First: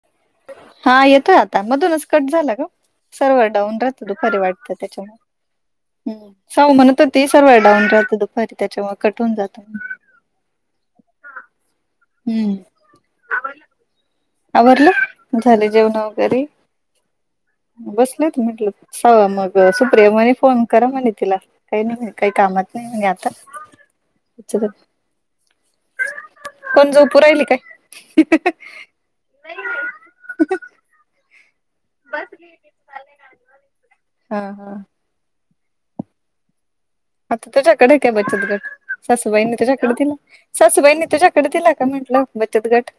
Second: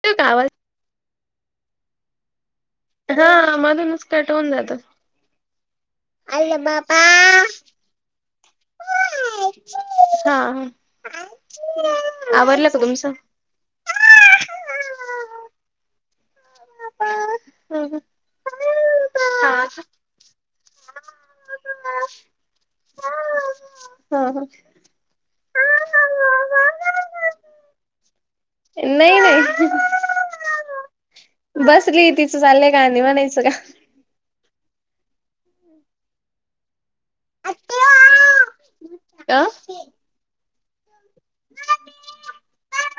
[unintelligible] हा येतोय आता मधूनच कट झाला ग सर्वर हा डाऊन मधूनच राहतो कट दुपारी होऊन वाटतं जातो. त्याच्या [inaudible] हम् साव म्हणत होती सर्वर डाऊन राहतं दुपारी त्याच्यामुळ कट हुन जात. हा. हम्म आवरल का तुमचं? आवरलं झाले जेवण वगैरे? हं हं बसलेत म्हटलं हा मग सुप्रिया म्हणे फोन करा म्हणे तिला. काय नाही काही कामात नाही म्हणे आता. हा हा. कोण झोपू राहिली काय? नाई नाई बसलीय तिचं चाललंय गाणी म्हणायचं. हा हा. आता तुझ्याकडं हाय का बचत गट का? सासूबाईंनी तुझ्याकडं दिला सासूबाईंनी तुझ्याक कडे दिला का म्हंटल, बचत गट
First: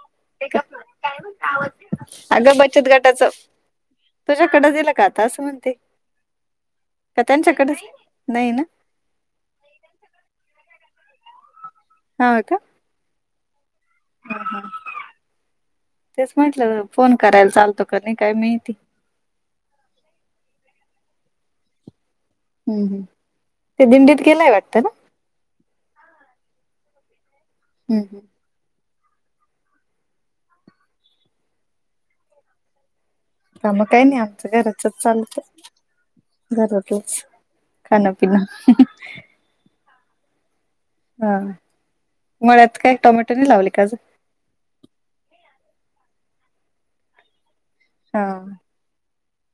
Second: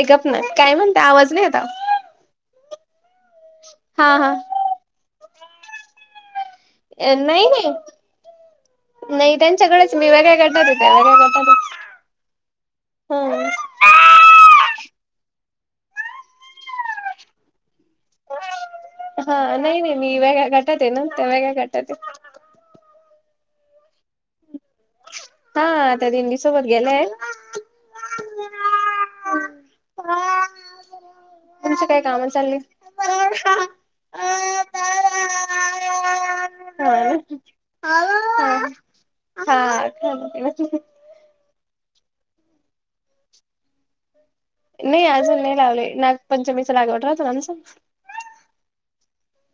ए गप्प ना, काय म्हणते आवाज नाही येता. अगं बचत गटाच, हा हा तुझ्याकडं दिला का आता असं म्हणते? का नाही, नाही. त्यांच्याकडेच नाही ना नाही त्यांच्याकडेच मी वेगळ्या गटात हाय वेगळ्या गटात हो. हा का! हम्म तेच म्हटलं फोन करायला चालतो का नाही काय माहिती. हा, नाही, नाही मी वेगळ्या गटात हाय ना त्या वेगळ्या गटात हाय. हम्म, हम् ते दिंडीत गेलाय वाटतं ना? हा, आता दिंडी सोबत गेलाय. हम् हम तुमच काय काम चालली? का मग काय नाही, आजचं हा रोजचच चालतं. घरातच खाणपिण हा, खाऊन पिऊन हा, मळ्यात काय टामॅटो नाही लावले का गं? नाही अजून नाही लावले, नागपंचमीचा लागवड राहत ना ते हा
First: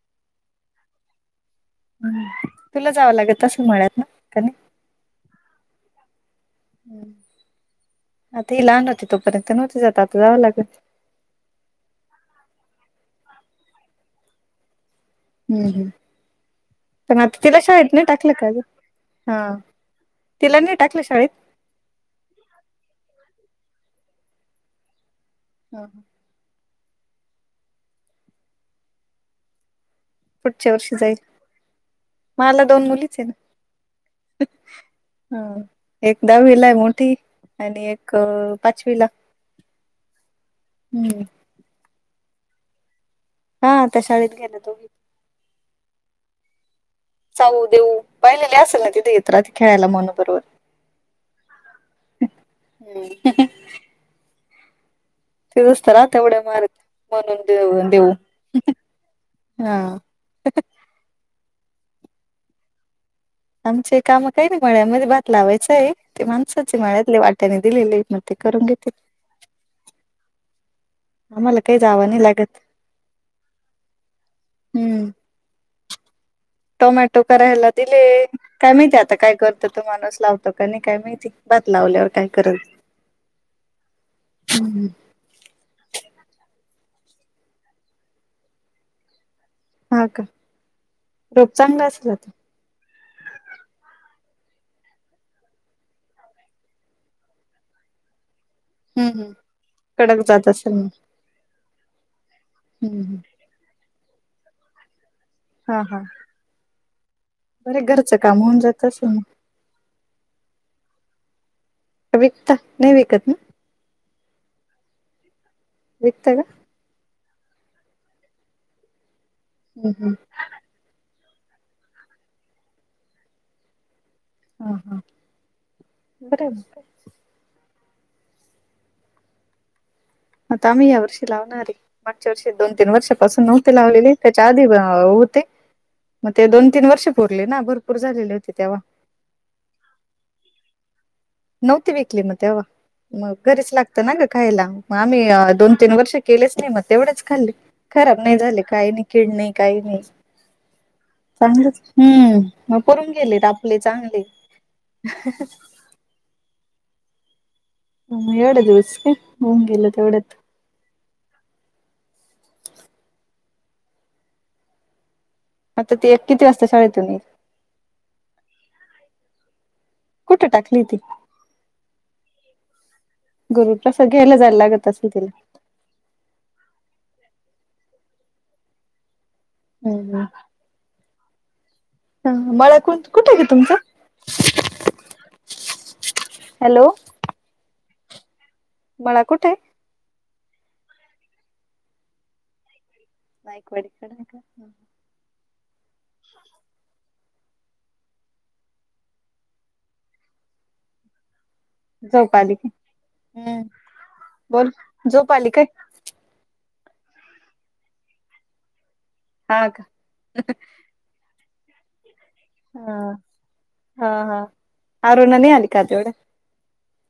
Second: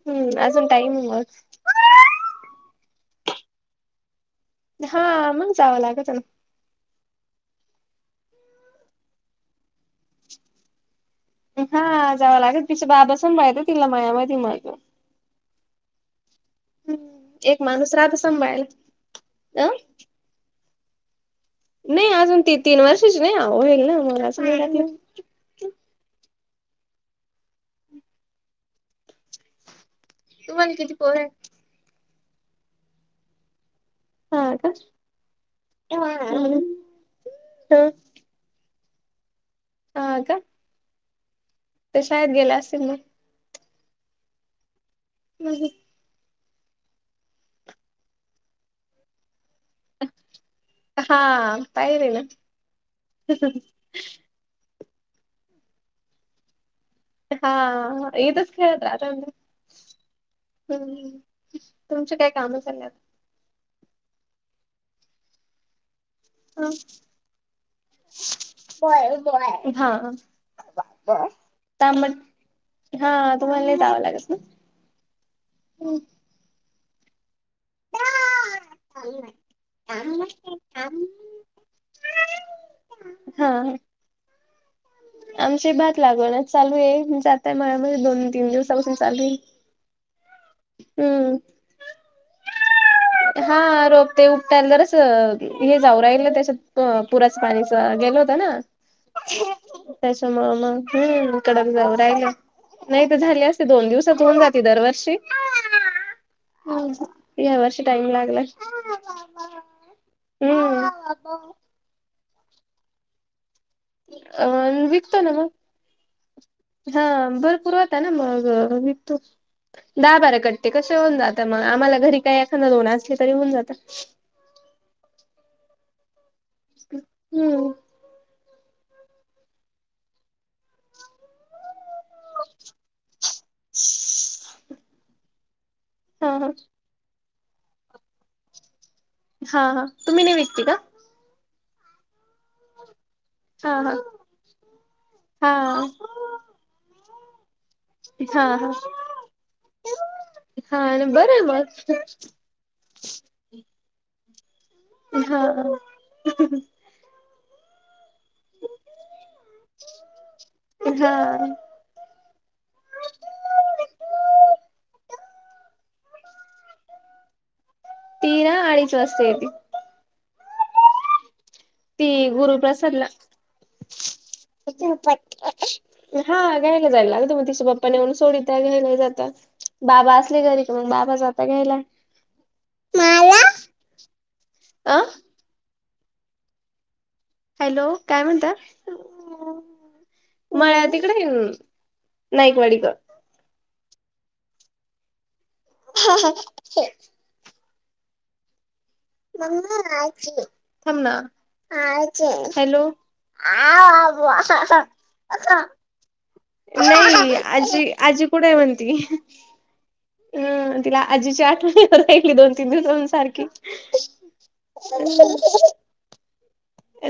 हम्म, अजून टाईम होयच तुला जावं लागत असेल मळ्यात? का नाही हा मग जावं लागत ना. हम, आता ही लहान होते तोपर्यंत नव्हती जात आता जावं लागतं हा जावं लागल तिच्या बाबा सांग पाठवू मळ्यामध्ये मध्ये तिला मग. हम् हम्म, आता तिला एक शाळेत माणूस नाही राहतो टाकलं का गं, सांभाळायला हा अ तिला नाही टाकलं शाळेत? नाही अजून ती तीन वर्षच नाहीव, होईल ना मला स हा पुढच्या तुम्हाला किती वर्षी जाईल, पोर आहेत? मला दोन मुलीच आहे ना हा का? ह, एक दाहावीला आहे मोठी, आणि एक अ, पाचवीला. ह, का हम्म ते शाळेत गेल्या असतील मग. हा, त्या शाळेत गेल्या दोघी. हम ह चाऊ, देऊ पाहिलेले असेल ना तिथेेत. रोज खेळायला म्हण बरोबर हा पाहिरे ना ती उस्तारा तेवढ मारत म्हणून हा, देऊ देऊ एथंच खेळत राहतात ना. हा हम्म तुमचे काय काम चालले आता. आमचे काम काही नाही, मळ्यामध्ये भात लावायचं आहे. ते माणसाचे मळ्यातले वाट्याने दिलेले आहेत ना ते करून घेते. हा आम्हाला काय जाव तांबट नाही लागत, हा तुम्हाला नाही हम्म हो टोमॅटो करायला दिले. काय माहिती आता, काय करत तो माणूस लावतो का नाही काय माहिती, भात लावल्यावर काय करल! हा हम् हम्म आमची भात लागवणच चालूय, जाता मळ्या मध्ये दोन तीन दिवसापासून चालूय. हा का, रोप चांगला असलात. हा रोपते उपटायला जरासं, हे जाऊ राहिल त्याच्यात पुराच पाणीच गेल होत ना हम्म हम्म कडक जात त्याच्यामुळ असेल मग, इकड जाऊ राहिलं हम्म नाही तर हम्म झाले अस दोन दिवसात होऊन जाते, दरवर्षी हा हा हं यावर्षी बरं टाईम घरचं काम लागला होऊन जात असेल, मग हम् अ विकतात, नाही विकत ना? अ विकतो ना मग. विकता का? हा भरपूर होता ना मग विकतो, हम्म हम्म दहा -बाराकर ते कसे होऊन जात मग आम्हाला घरी काही एखादा दोन असले तरी होऊन जात. हा हा, बरोबर हम्म. आता आम्ही यावर्षी लावणार हेय मागच्या वर्षी दोन- तीन वर्षापासून नव्हती लावलेली त्याच्या आधी होते. मग हा ते हा दोन तीन वर्ष पुरली ना भरपूर झालेली होती तेव्हा. हा, हा तुम्ही नाही विकते का? नव्हती विकली मग तेव्हा, मग घरीच हा हा लागत ना ग खायला आम्ही हा दोन- तीन वर्ष केलेच नाही मग तेवढेच खाल्ली. खराब नाही हा झाले हा. काही नाही, किड नाही, काही नाही हा ना बरं चांगलेच. मग हम्म मग करून गेले आपले चांगले. हा, ह ह, एवड दिवस काय, होऊन गेलं एवढ्यात हा आता ते एक किती वाजता शाळेतून् हेय ती ना अडीच वाजता येते कुठे टाकली ती? ती गुरुप्रसादला. गुरुप्रसाद घ्यायला जायला लागत असेल तिला हा घ्यायला, जायला लागत मग तिच्या बाप्पा नऊून सोडीत घ्यायला जात, बाबा असले घरी मग बाबा जाता घ्यायला. ह मला कोण कुठे गं तुमचं? अ हॅलो हॅलो, काय म्हणता? बाळा कुठंय? मळ्या तिकडेन नाईकवाडीक. नाईकवाडीकड? हा हा थांब ना. झोप आली की हॅलो. हम्म बोल झोप आली काय नाही, आजी, आजी कुठ आहे म्हणती. हा का अ तिला आजीची आठवण हो येऊ राहिली दोन. तिन हा जाऊन सारखी. हा हा अरुणा नाही आली का तेवढ्या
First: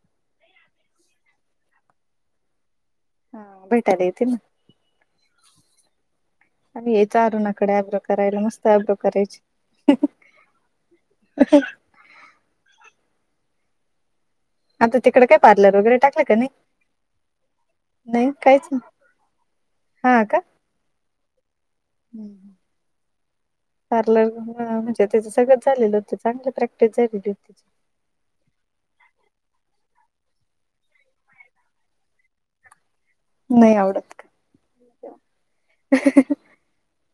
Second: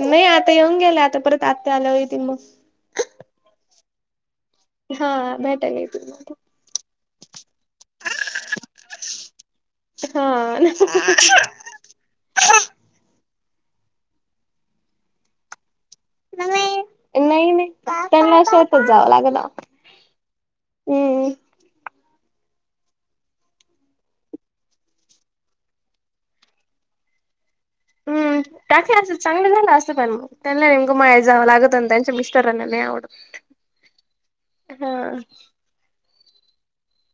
नाही आता येऊन गेले आता परत आत्या आल्यावर येतील मग. हा भेटायला येते ना. हा भेटायला येते मग आणि हेच आवरानात. कडे आभ्र करायला मस्त आब्रो करायची. हा आता तिकड काय पार्लर वगैरे टाकलं का नाही? नाही, नाही नाही त्यांना काहीच नाही. शेतच जावं लागलं ना. हम्म हम् पार्लर म्हणजे त्याच सगळं झालेलं होत चांगली प्रॅक्टिस झालेली होती. हम्म, काकी अस चांगलं झालं असं प मग ते निम्म मळ्यात जाव लागत त्यांंच्या मिस्टराना नाही आवडत नाही आवडत हा का?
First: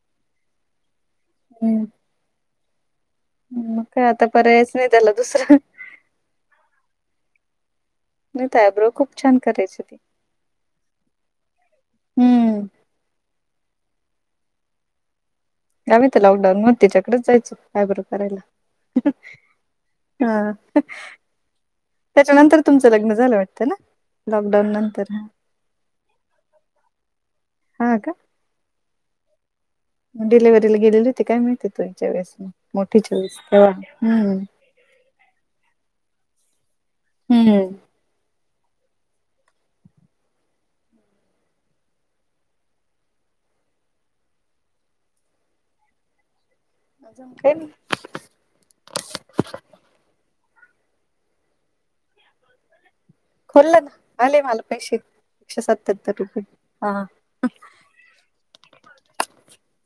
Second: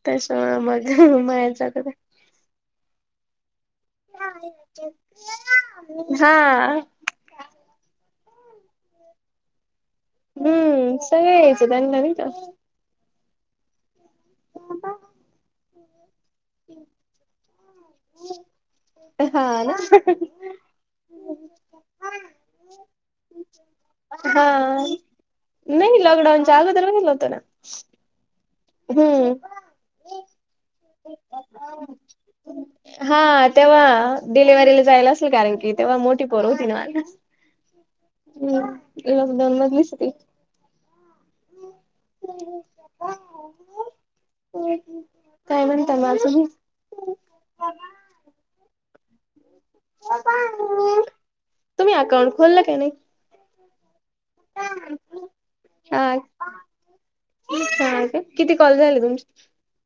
तस मग, मळ्यात जातं हम्म का? मग काय आता पर्यायच नाही त्याला दुसरा हा नाहीतर आब्रो खूप छान करायची ती. हम्म सगळ यायचं त्यांन नवीन काय? हम्म. [unintelligible] गावी तर लॉकडाऊन मग तिच्याकडेच जायचो अब्रो करायला. हा ना हा, त्याच्यानंतर तुमचं लग्न झालं वाटतं ना. हा, लॉकडाऊन नंतर हा नाही लॉकडाऊनच्या अगोदर झालं होत ना. हा हम्म डिलेव्हरीला गेलेली होती काय माहिती त्याचा वळेस हा तेव्हा डिलिवरीला जायला असेल कारण की तेव्हा मोठी पोर होती ना. हम्म हम्म लॉकडऊन मधलीच ती काय म्हणता, म अजून [unintelligible] तुम्ही अकाउंट खोललं काय नाही? खोललं का? आले मला पैशे एकशे सत्याहत्तर हा रुपय, हा हा का किती कॉल झाले तुमचे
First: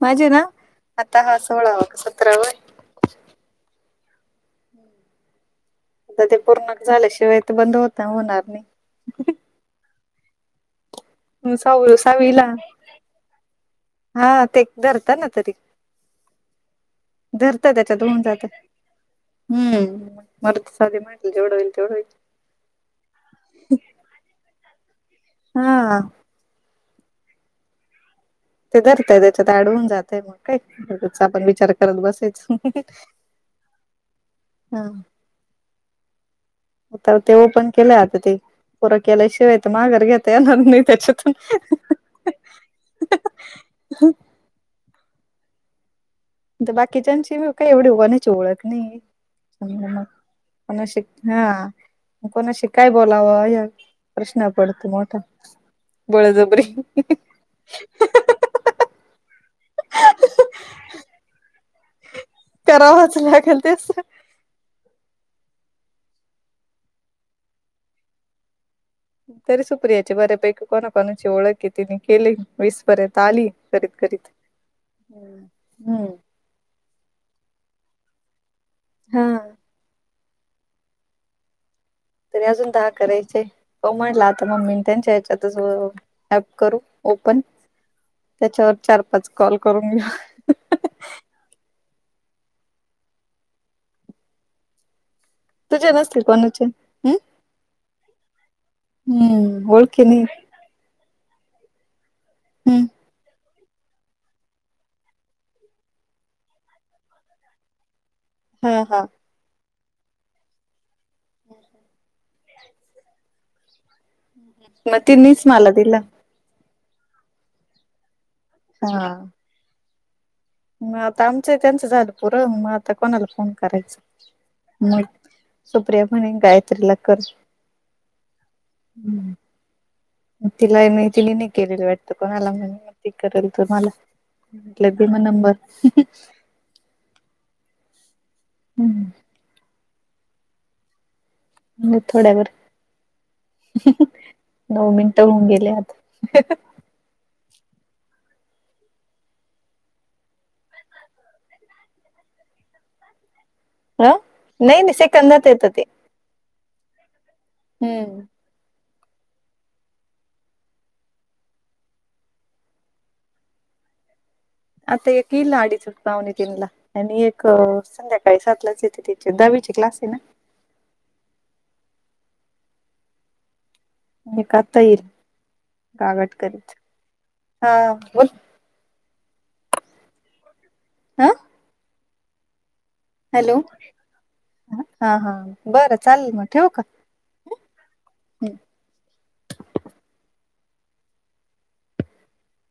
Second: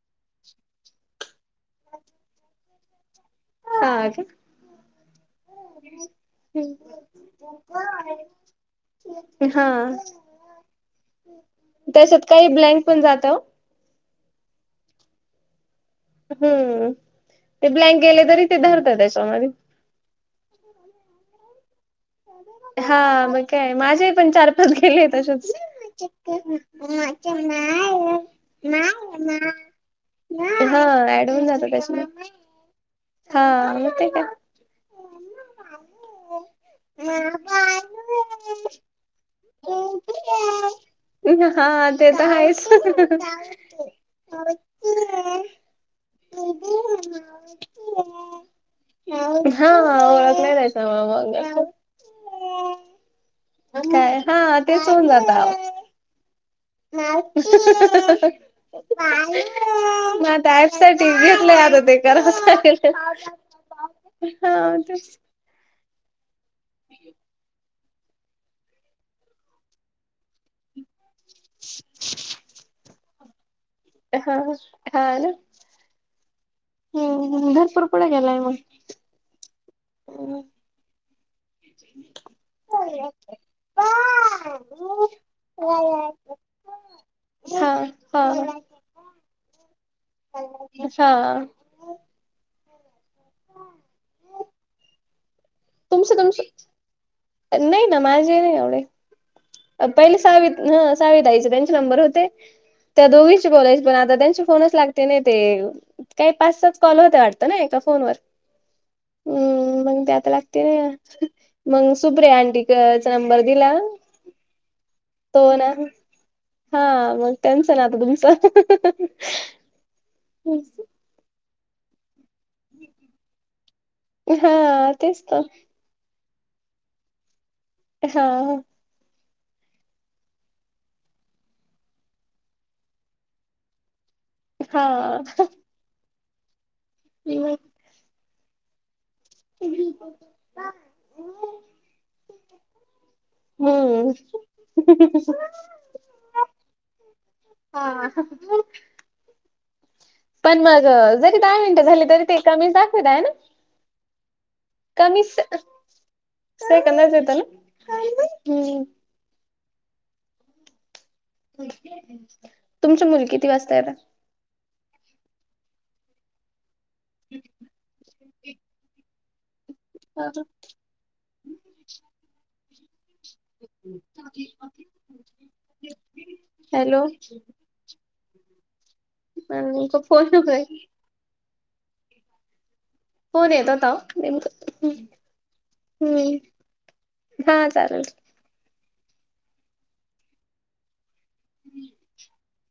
माझे ना, आता हा सोळावा- सतराव हाय हा काय? आ ते पूर्ण झाल्याशिवाय ते बंद होता होणार नाही हा, मग सहावी त्याच्यात सहावीला काही ब्लॅक पण होऊन जात हा, ते धरता ना कधी. हम्म. धरत, ते ब्लँक त्याच्यात होवून गेले जात. तरी ते धरतात त्याच्यामध्ये हम्म मरद साध म्हटलं जेवढ होईल तेवढं होईल. हा मग काय माझे पण चार- पाच गेले तसेच. हा [unintelligible] ते धरतय त्याच्यात ऍड होऊन जातय मग काय हा उगाच ऍड आपण होवून जात विचार करत त्यातन. बसायचं हा मग ठीक हाय. हा काय ते ओपन केलं आता ते. पोढ केलां शिवां येतं माघारं घेतां येणारं नाहीं त्यांच्या हा तुंन ते तरं आहेचं हम्मं बाकीच्यांची मी कांहीं एवढी होण्यांची ओळंख नाहीं हा आहे ओळख नाही कोनां शी त्याच्यामुळे हां कोनां शि कायं बोलावं मग काय प्रश्न हा पडंतो तेच मोठां बळंजब्री [unintelligible] मं त्यांपसांठी टीव्ही आणलंय आंता ते करावचं लागेल करावाच लागेल तेच तिथं आंत तीसं [unintelligible] तरी सुप्रियाची बंरे पैकी कोणां कोणांची ओळंख आहे तिने केली वीस पर्यंत आलीं हं हाॅल हम्मं भरंपूर पुढें गेलांय मंग हां हं [unintelligible] तरी अजूंन दहा करांयचे आहे पाहूं म्हटलं आंता मम्मी त्यांच्या यांयाच्यां तचं ॲप करूं ओपन हा हा त्यांच्यावर चार पांच कॉल करूंन घेऊं अच्छा अं तुझे तुमचं नसतील कोणाचे हम्म तुमचं नाहीं नां मांझे नाहीं हम्म एवढे पहिलें ओळखीने सहा हं सावी ताईचे त्यांचे नंबर होते हम्म त्यां दोघी बोलायचं पणं आंता त्यांचे फोनचं लागती नाहीं ते कांहीं पांच सात कॉल होतें वाटतं नां एकां फोनवरं हां हां हम्मं मंग त्यां आंत लागते नां मंग सुप्रीयां आंटीचा नंबर दिलां मं ते नीचं मलां दिलां हां मंग टेन्शन आंता तुमचं हां हम्मं हं आंता आमचं त्यांचं झालं पुंर मंग आंता कोणांला फोन करायंचा हा मं तेच तर सुप्रिया म्हंणे गायत्रीलाचं करं कशांव हं [unintelligible] तिलां तिने नाहीं केलेलं वाटतं कोणांला म्हंण मंग ते करेल तरं मलां लं ते हा. मं नंबर हम्मं [unintelligible] [unintelligible] म्हंजे थोड्यांवर हम्म नऊ मिनिटं होऊनं गेले आंत हां हां चिपकूंन पणं मंग जरी दहा मिनिटं झाली तरी ते एकां कमीचं दाखवंतय नां हं नाहीं नाहीं सेकंदांत येतं ते सेकंदाच येतं नां हम्मं हम्मं तुमची मुलं किती वाजता येतात. आता येतील अडीजक पावणे तीन ला आणि एक संध्याकाळी सात लाच येत ते चे दहावीचे क्लास येत [inaudible] ना एक आता येईल गागाट करीत हॅलो हा बोल मग तो फोन तो करा की आ फोन येत होता ओ नेमक हम् हा हा बरं हूं चालेल मग ठेवू का हा चालल [unintelligible]